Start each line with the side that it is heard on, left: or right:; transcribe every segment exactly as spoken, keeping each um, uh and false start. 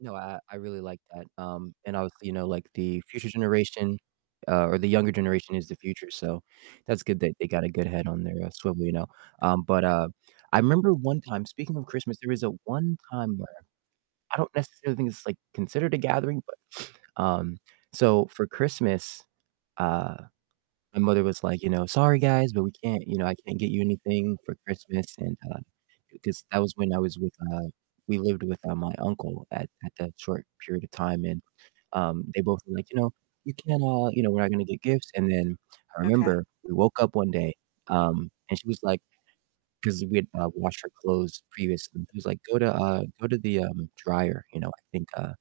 right: No, I I I really like that, um, and obviously, you know, like the future generation, uh, or the younger generation is the future, so that's good that they got a good head on their, uh, swivel, you know? Um, but, uh, I remember one time speaking of Christmas, there was a one time where I don't necessarily think it's like considered a gathering, but, um, so for Christmas, uh, my mother was like, you know, "Sorry guys, but we can't" you know, "I can't get you anything for Christmas," and, uh, 'cause that was when I was with, uh we lived with, uh, my uncle at at that short period of time, and, um, they both were like, you know, "We can't all" you know, "we're not gonna get gifts," and then I
left: Okay.
right: remember we woke up one day, um, and she was like 'cause we had, uh, washed our clothes previously. She was like, "Go to, uh go to the, um, dryer," you know, "I think, uh,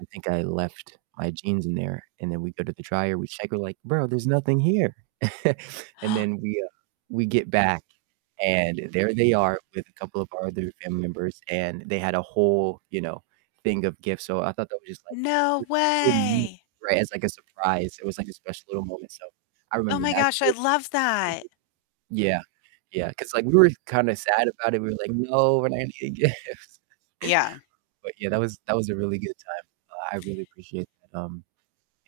right: I think I left my jeans in there." And then we go to the dryer, we check, we're like, "Bro, there's nothing here." And then we, uh we get back and there they are with a couple of our other family members, and they had a whole, you know, thing of gifts, so I thought that was just like it
left: No
right: was just a cool move,
left: way.
right: right? As like a surprise. It was like a special little moment, so I
left: Oh
right: remember
left: my
right: that
left: gosh, I
right: year.
left: love that.
right: [unintelligible] Yeah. Yeah. 'Cause like we were kind of sad about it, we were like, "No, we're not gonna get gifts."
left: Yeah.
right: But yeah, that was that was a really good time. Uh, I really appreciate that, um,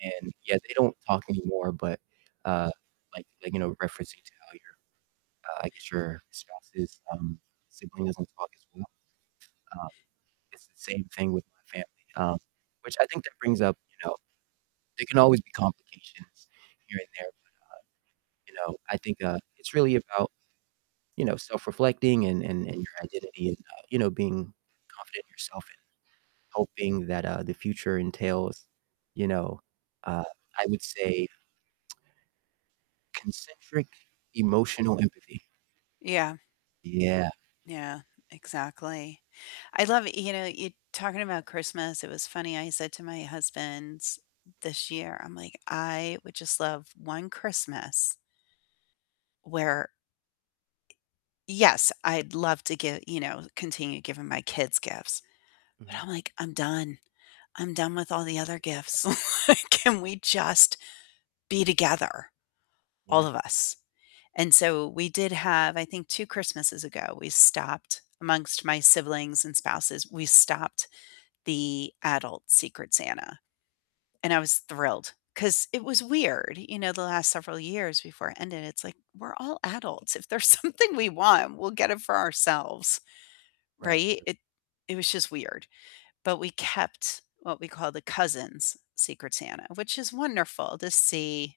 right: and yeah, they don't talk anymore, but, uh, like like, you know, referencing to how your, uh I guess your spouse's, um, sibling doesn't talk as well, um, it's the same thing with my family. Um, which I think that brings up, you know, there can always be complications here and there, but, uh, you know, I think, uh, it's really about, you know, self-reflecting and and and your identity and, uh, you know, being confident in yourself and hoping that, uh, the future entails, you know, uh, I would say concentric emotional empathy.
left: Yeah.
right: Yeah.
left: Yeah, exactly. I love you know, you talking about Christmas, it was funny, I said to my husband this year, I'm like, "I would just love one Christmas" where Yes, I'd love to give you know, continue giving my kids gifts, but
right: Mhm.
left: I'm like, "I'm done. I'm done with all the other
right: Yeah.
left: gifts." Like, can we
right: Yeah, I
left: just be together, all
right: Yeah.
left: of us? And so we did have I think two Christmases ago, we stopped amongst my siblings and spouses, we stopped the adult Secret Santa. And I was thrilled, 'cause it was weird, you know, the last several years before it ended, it's like "We're all adults, if there's something we want, we'll get it for ourselves."
right: Right,
left: Right,
right: true.
left: it it was just weird. But we kept what we call the cousins' Secret Santa, which is wonderful to see